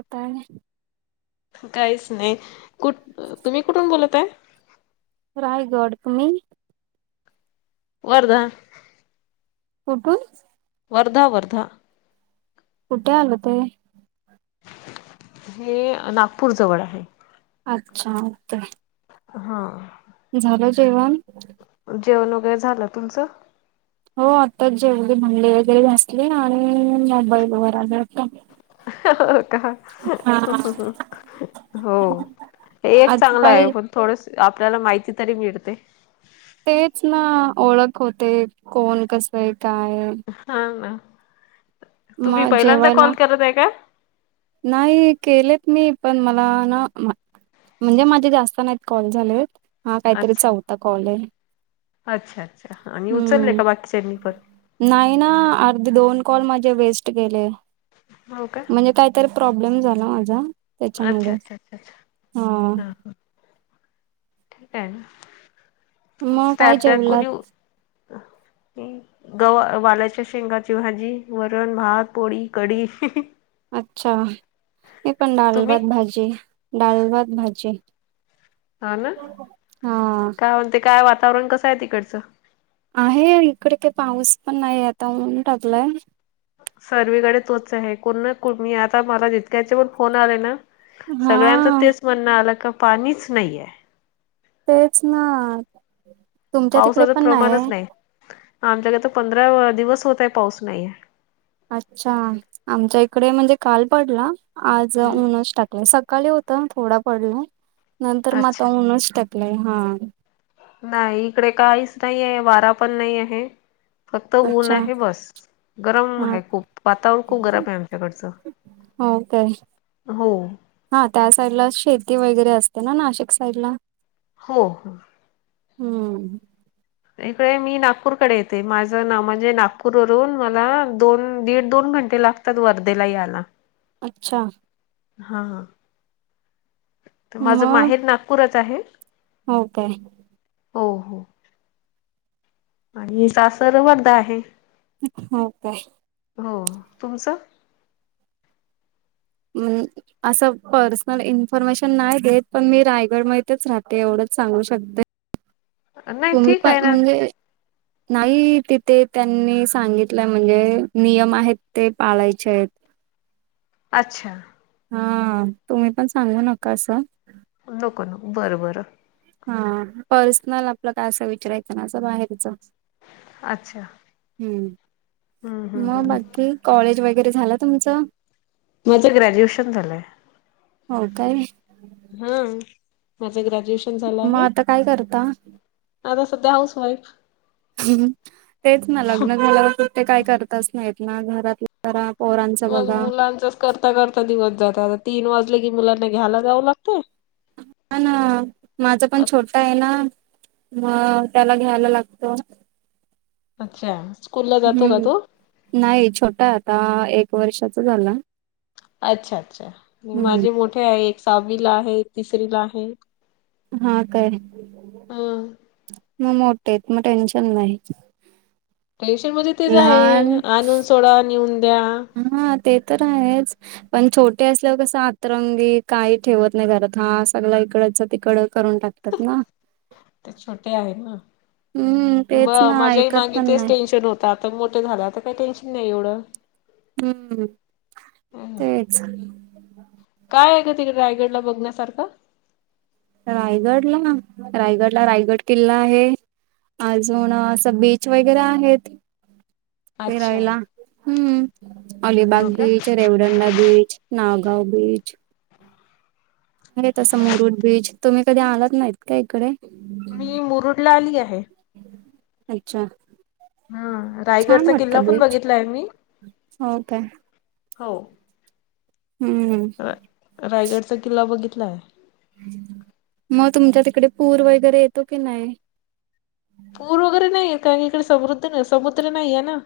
रता आहे काहीच नाही कुठ तुम्ही कुठून बोलतय रायगड तुम्ही वरदा कुठून वर्धा वर्धा कुठे आल हो ते हे नागपूर जवळ आहे अच्छा ओके हा झालं जेवण जेवण वगैरे झालं तुमचं हो आता जेवली म्हणली भांडे वगैरे घासली आणि मोबाईल व आ हो का हो एक आज चांगलं आहे काय पण थोडस आपल्याला माहिती तरी मिळते तेच ना ओळख होते कोण कस आहे काय हा ना तुम्ही मग पहिल्यांदा जेवायला कॉल करत आहे का नाही केलेत मी पण मला ना म्हणजे माझे जास्त नाहीत कॉल झालेत हा काहीतरी चा अच्छा होता कॉल आहे अच्छा अच्छा आणि उचलले हम्म का बाकीच्यांनी पत नाही ना अर्ध दोन कॉल म्हजे वेस्ट केेले हो का म्हणजे काहीतरी प्रॉब्लेम झाला माझा त्याच्यामुळे अच्छा अच्छा अच्छा अच्छा हा हा ठीक आहे ना मग त्यात जेवलात काय गव वाल्याच्या शेंगाची भाजी वरण, भात, पोळी, कढी. अच्छा हे पण डाल तुम्ही भात भाजी डालभात भाजी हा ना हा काय म्हणते काय वातावरण कसं आहे तिकडचं आहे इकडे काही पाऊस पण नाही आता होऊन टाकलाय सर्वीकडे तोच आहे कोण ना मी आता मला जितक्याचे पण फोन आले ना हा सगळ्यांचं तेच म्हणणं आलं का पाणीच नाहीेये. तेच ना तुमच्या तिकडे पावसाचं पण प्रमाणच नाहीये. नाही आमच्याकडे तर पंधरा दिवस होत आहे पाऊस नाहीये. अच्छा आमच्या इकडे म्हणजे काल पडला आज आहे ऊनच टाकले सकाळी हो त थोडा पडला नंतर अच्छा मता ऊनच टाकलंय हां. नाही इकडे काहीच नाही आहे वारा पण नाही आहे फक्त अच्छा ऊनच आहे बस. गरम हा आहे खूप वातावरण खूप गरम आहे आमच्याकडच. हो काय? हो. हां त्या साईडला शेती वगैरे असते ना नाशिक साईडला? हो हो. हम्म. इकडे मी नागपूरकडे येते माझं ना म्हणजे नागपूरवरून मला दोन दीड दोन घंटे लाग तात वर्धेला यायला. अच्छा. हां तर माझं मग माहेर नागपूरच आहे. हो काय? हो हो आणि सासर वर्धा आहे. हो काय? हो तुमचं? [unintelligible] असं पर्सनल इन्फॉर्मेशन नाही देत पण मी रायगडमध्येच राहते एवढंच सांगू शकते. नाही तुम्ही ठीक आहे पण ना म्हणजे नाही तिथे त्यांनी सांगितलंय म्हणजे नियम आहेत ते पाळायचे आहेत. अच्छा. हां तुम्ही पण सांगू नका असं. नको नको बरं बरं. हां पर्सनल आपलं काय असं विचारायचं ना असं बाहेरचं. अच्छा. हम्म हम्म मग हम्म बाकी कॉलेज वगैरे झालं तुमचं? माझं ग्रॅज्युएशन झालंय. हो काय? हम्म माझं ग्रॅज्युएशन झालं मग आहे. आता काय करता आता सध्या हाऊस वाईफ. तेच ना लग्न झाल्यावरती काय करताच नाही येत ना घरातलं करा पोरां माझं मुलांचच करता करता दिवस जातं आता तीन वाजले की मुलांना घ्यायला जावं लागतंय. हो ना माझा पण छोटा आहे ना. मग त्याला घ्यायला लागतं. अच्छा स्कूलला जातो का हम्म तो? नाही छोटा आता एक वर्षाचा झाला. अच्छा अच्छा हम्म माझे मोठे आहे एक सहावीला आहे एक तिसरीला आहे. हां काय? हा मग मोठेे आहेत मग टेन्शन नाही. टेंशन म्हणजे तेच आहे लहान आणून सोडा निऊन द्या. हां ते तर आहेच. पण छोटे असल्यावर कसं आतरंगी काही ठेवत नाही घरात हां सगळं इकडच तिकडं करून टाक तत ना ते छोटे आहे ना हम्म म तेच ना माझ्याही ऐकत मागे पण तेच नाही टेन्शन होतं त आता मोठं झाले आता काही टेन्शन नाही एवढं. हम्म तेच. कायग आहे का तििकडे रायगड ला बघण्यासारखं रायगड ला रायगड ला रायगड किल्ला आहे अजून असं बीच वगैरे आहेत अच्छा फराला हम्म हो अलीिबाग का beach Revdanda beach Nagaon beach नाही तसं मुरुड बीच तुम्ही कधी आलात नाहीत का इकडे मी मुरुड ला आली आहे अच्छा. हम्म छान रायगडचा किल्ला वाटतं पण बीच बघितलाय आहे मी हो काय हो. हम्म. रायगडचा किल्ला बघितलाय. मग तुमच्या तिकडे पूर वगैरे येतो की नाही. पूर वगैरे नाहीये इकडे समृद्ध समुद्र नाही आहे ना.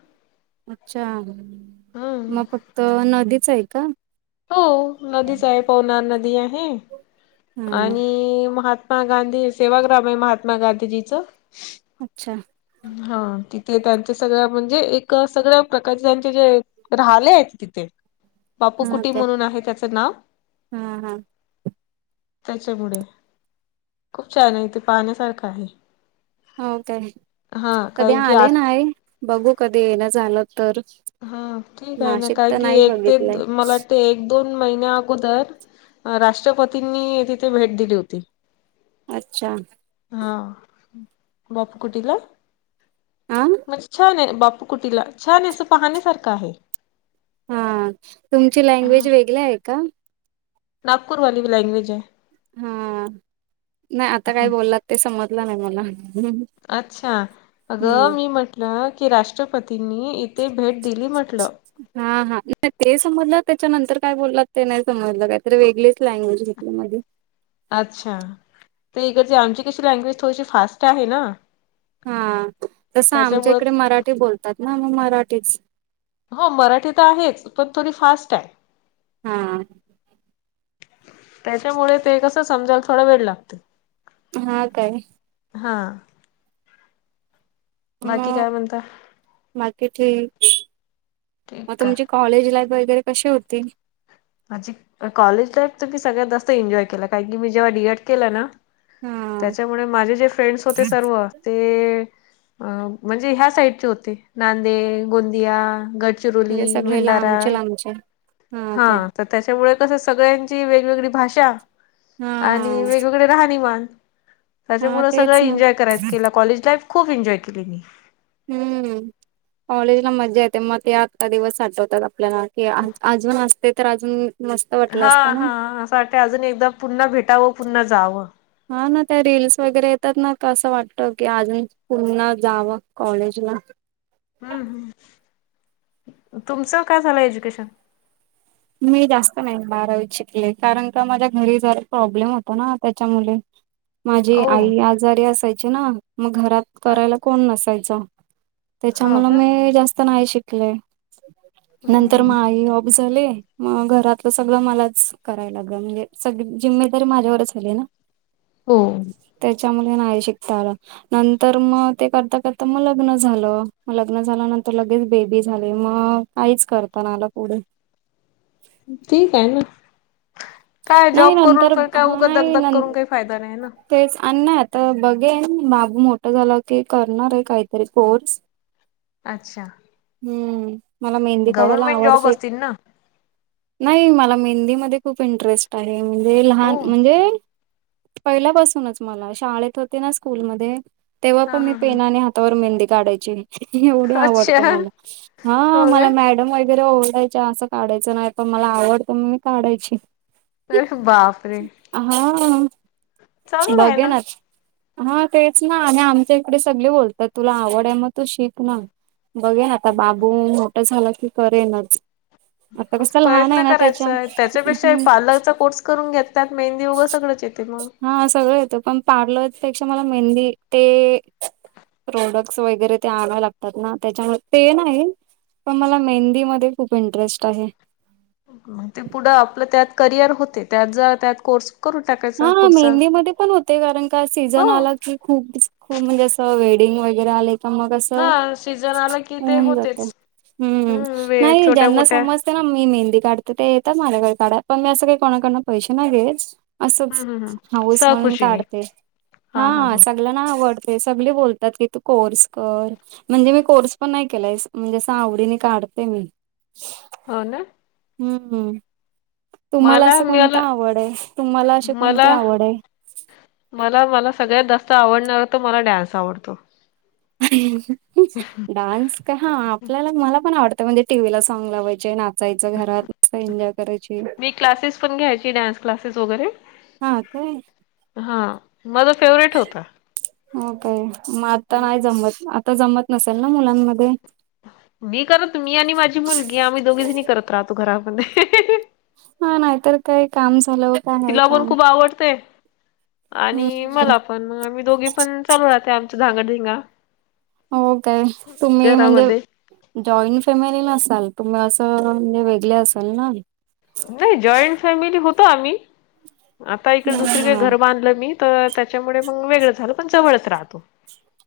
अच्छा हम्म. मग फक्त नदीच आहे का. हो नदीच आहे पवनार नदी आहे. हा आणि महात्मा गांधी सेवाग्राम आहे महात्मा गांधीजीच अच्छा. हा तिथे त्यांच्या सगळ्या म्हणजे एक सगळ्या प्रकारचे त्यांचे जे राहिले आहेत तिथे बापू हा कुटी काय म्हणून आहे त्याचं नाव. हा हा त्याच्यामुळे खूप छान आहे तेे पाहण्यासारखं आहे. हो काय हा कधी कारण की आले आत ना बघू कधी येण झालं तर. हा ठीक आहे ना नाशिक काय तर की नाही एक ते बघितलंय मला वाटते एक एक दोन महिन्या अगोदर राष्ट्रपतींनी तिथे भेट दिली होती. अच्छा. हा बापू कुटीला हा म्हणजे छान आहे बापू कुटीला छान अस पाहण्यासारखं आहे. हा तुमची लँग्वेज वेगळी आहे का. नागपूरलीी वी लँग्वेज आहे. हा नाही, आता काय बोललात ते समजलं नाही मला अच्छा अगं मी म्हटलं की राष्ट्रपतींनी इथे भेट दिली म्हटलं. हा हा नाही ते समजलं त्याच्या नंतर काय बोललात ते नाही समजलं काहीतरी वेगळीच लँग्वेज मध्येध्ये अच्छा तर इकडची आमची कशी लँग्वेज थोडीशी फास्ट आहे ना. हा तसं आमच्या त्याच्यामुळे इकडे मराठी बोलतात ना मग मराठीच हो मराठी तर आहेच पण थोडी फास्ट आहे. हां. त्याच्यामुळे ते कसं समजायला थोडा वेळ लागते. हा काय हा. बाकी काय मग म्हणता बाकी ठीक ठीक मग का तुमची कॉलेज लाईफ वगैरे कशी होती. अज कॉलेज लाईफ तर मी सगळ्यात जास्त एन्जॉय केला, कारण की मी जेव्हा डीएट केलं ना. हा त्याच्यामुळे माझे जे फ्रेंड्स होते सर्व ते अ म्हणजे ह्या साईडचे होते नांदेड गोंदिया गडचिरोली म्हणजे गडचिरोली सगळे भंडारा लांबचे लांबचे हा तर त्याच्यामुळे कसं सगळ्यांची वेगवेगळी भाषा हा आणि वेगवेगळे राहानीमान हा त्याच्यामुळ सगळं तेच ना एन्जॉय कराय केला. कॉलेज लाईफ खूप एन्जॉय केली मी हम्म. कॉलेज ला मज्जा येते मग या आत दिवस आठवतात, आपल्याला की अजून असते तर अजून मस्त वाटलं हा असतं ना हा असं वाट अजून एकदा पुन्हा भेटावं पुन्हा जावं. हा ना त्या रीलस वगैरे येतात ना असं वाटतं की अजून पुन्हा जावं कॉलेजला हम्म ह् तुमचं काय झालं एज्युकेशन मी जास्त नाही बारावीत शिकले कारण का माझ्या घरी जरा प्रॉब्लेम होत ना त्याच्यामुळे माझी ओ आई आजारी असायची ना मग घरात करायला कोण नसायचा. हो त्याच्यामुळे का? मी जास्त नाही शिकले. हम्म नंतर हम्म मग आई ऑफ झाले. मग घरातलं सगळं मलाच करायला लागलं म्हणजे सग जिम्मेदारी माझ्यावरच झाली ना [unintelligible] हो त्याच्यामुळे नाही शिकता नंतर मग ते करता करता मग लग्न झालं म लग्न झाल्यानंतर लगेच बेबी झाली मग काहीच करत नाही पुढे ठीक आहे ना काय नाही जॉब करून नंतर काय हा उगं नाही धगधग न करून काही फायदा नाही ना तेच आणि नाही आता बघेन बाबू मोठं झाला की करणार आहे काहीतरी कोर्स [unintelligible] अच्छा [unintelligible] हम्म मला मेहंदी काढायला गव्हर्मेंट जॉब आवडतय असतील ना [unintelligible] [unintelligible] नाही मला मेहंदी मध्ये खूप इंटरेस्ट आहे म्हणजे लहान हो म्हणजे पहिल्यापासूनच मला शाळेत होते ना स्कूल म तेव्हा हा पण मी हा हा पेनाने ह [unintelligible] [unintelligible] व मेहंदी काढायची एवढी अच्छा आवडते हो मला हा काय मला मॅडम वगैरे ओडाय असं काढायचं नाही पण मला आवडत मग मी काढायची [unintelligible] [unintelligible] सर् बापरे [unintelligible] हा चांगलं आहे बघे ना हा तेच ना आणि आमच्या इकडे सगळे बोलतात तुला आवड आहे मग तू शिक ना बघे आता बाबू मोठं झालं की करेन आता कस लहान प्रयत्न आहे ना त्याच्या करायचाय त्याच्यापेक्षा हम्म पार्लरचा कोर्टस करून घेतात मेंदीगं सगळंच येते मग हा सगळं येतं पण पार्लर पेक्षा मला मेहंदी ते प्रोडक्ट्स वगैरे ते आणव लागतात ना त्याच्यामुळे ते नाही पण मला मेहंदीमध्येध्ये खूप इंटरेस्ट आहे ग ते पुढं आपलं त्यात करिअर होते त्यात ज त्यात कोर्स करून टाकायचा हा पुढचा मेहंदीमध्येध्ये पण होते कारण का हो सीझन आला की खूप खूप म्हणजे असं वेडिंग वगैरे आले मग असं हा सीझन आला की ते होऊन जात होतेच. हम् हम्म वे नाही छोट्या ज्यांना मोठ्या समज ना मी मेहंदी काढते ते येतात माझ्याकडे काढा पण मी असं काही कोणाकडन पैसे नागेच असं हम्म हम्म हम्म हाऊस म्हणून सहखुशीने काढते हा स ना आवडते सगळे बोलतात की तू कोर्स कर म्हणजे मी कोर्स पण नाही केलाय म्हणजे आवडीने काढते मी हो ना [unintelligible] हम्म तुम्हाला मला असं कोणता मला आवड आहे तुम्हाला अशी कोणती मला आवड आहे [unintelligible] मला मला सगळ्यात जास्त आवडणार तर मला डान्स आवडतो डान्स का हा आपल्याला मला पण आवडतं म्हणजे टीव्ही ला सॉग लावायचे नाचायचं घरात मस्त एन्जॉय करायचे. ती क्लासेस पण घ्यायची डान्स क्लासेस वगैरे हा ते हा माझा फेवरेट होता हो काय मग आता नाही जमत आता जमत नसेल ना मुलांमध्ये. मी करत मी आणि माझी मुलगी आम्ही दोघीजनी करत राहतो घरामध्ये हेहेहे हे. हा नाहीतर काही काम झालं. काय आहे तिला पण काम खूप आवडतय.... आणि हम्म मला पण. पण मग आम्ही दोघी पण चालू राहते आमच धागड धिंगा. हो काय तुम्ही म्हणजे.... घरामध्ये. जॉईंट फॅमिली नसााल तुम्ही असं म्हणजे वेगले असेल ना. नाही जॉईंट फॅमिली होतो आम्ही आता इकडे दुसर कड हा घर बांधलं मी. तर त्याच्यामुळे मग वेगळं झाल पण जवळच राहतो.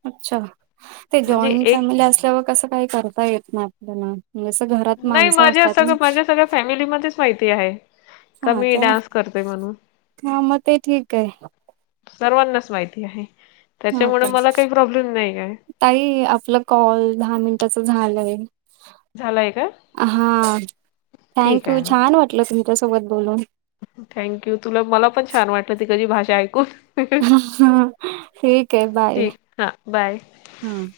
अच्छा, ते म्हणजे जॉईंट एक फॅमिली असल्यावर कसं काही करता येत नाही आपल्याला. घरात... मी माणसं माझ्या असतात ना सगळ्या माझ्या सगळ्या फॅमिली मध्येच माहिती आहे. का हा मी तर डान्स करते म्हणून हा म ते ठीक आहे. सर्वांनाच माहिती आहे हा त्याच्यामुळे का मला काही प्रॉब्लेम नाही आहे. ताई आपलं कॉल दहा मिनिटाच झालंय. झालाय का हा ठीक थँक यू आहे ना छान वाटलं तुमच्या सोबत बोलून. थँक्यू तुला, मला पण छान वाटलं तिकडची भाषा ऐकून. अहा.. ठीक के बाय.. ठीक हां बाय हम्म.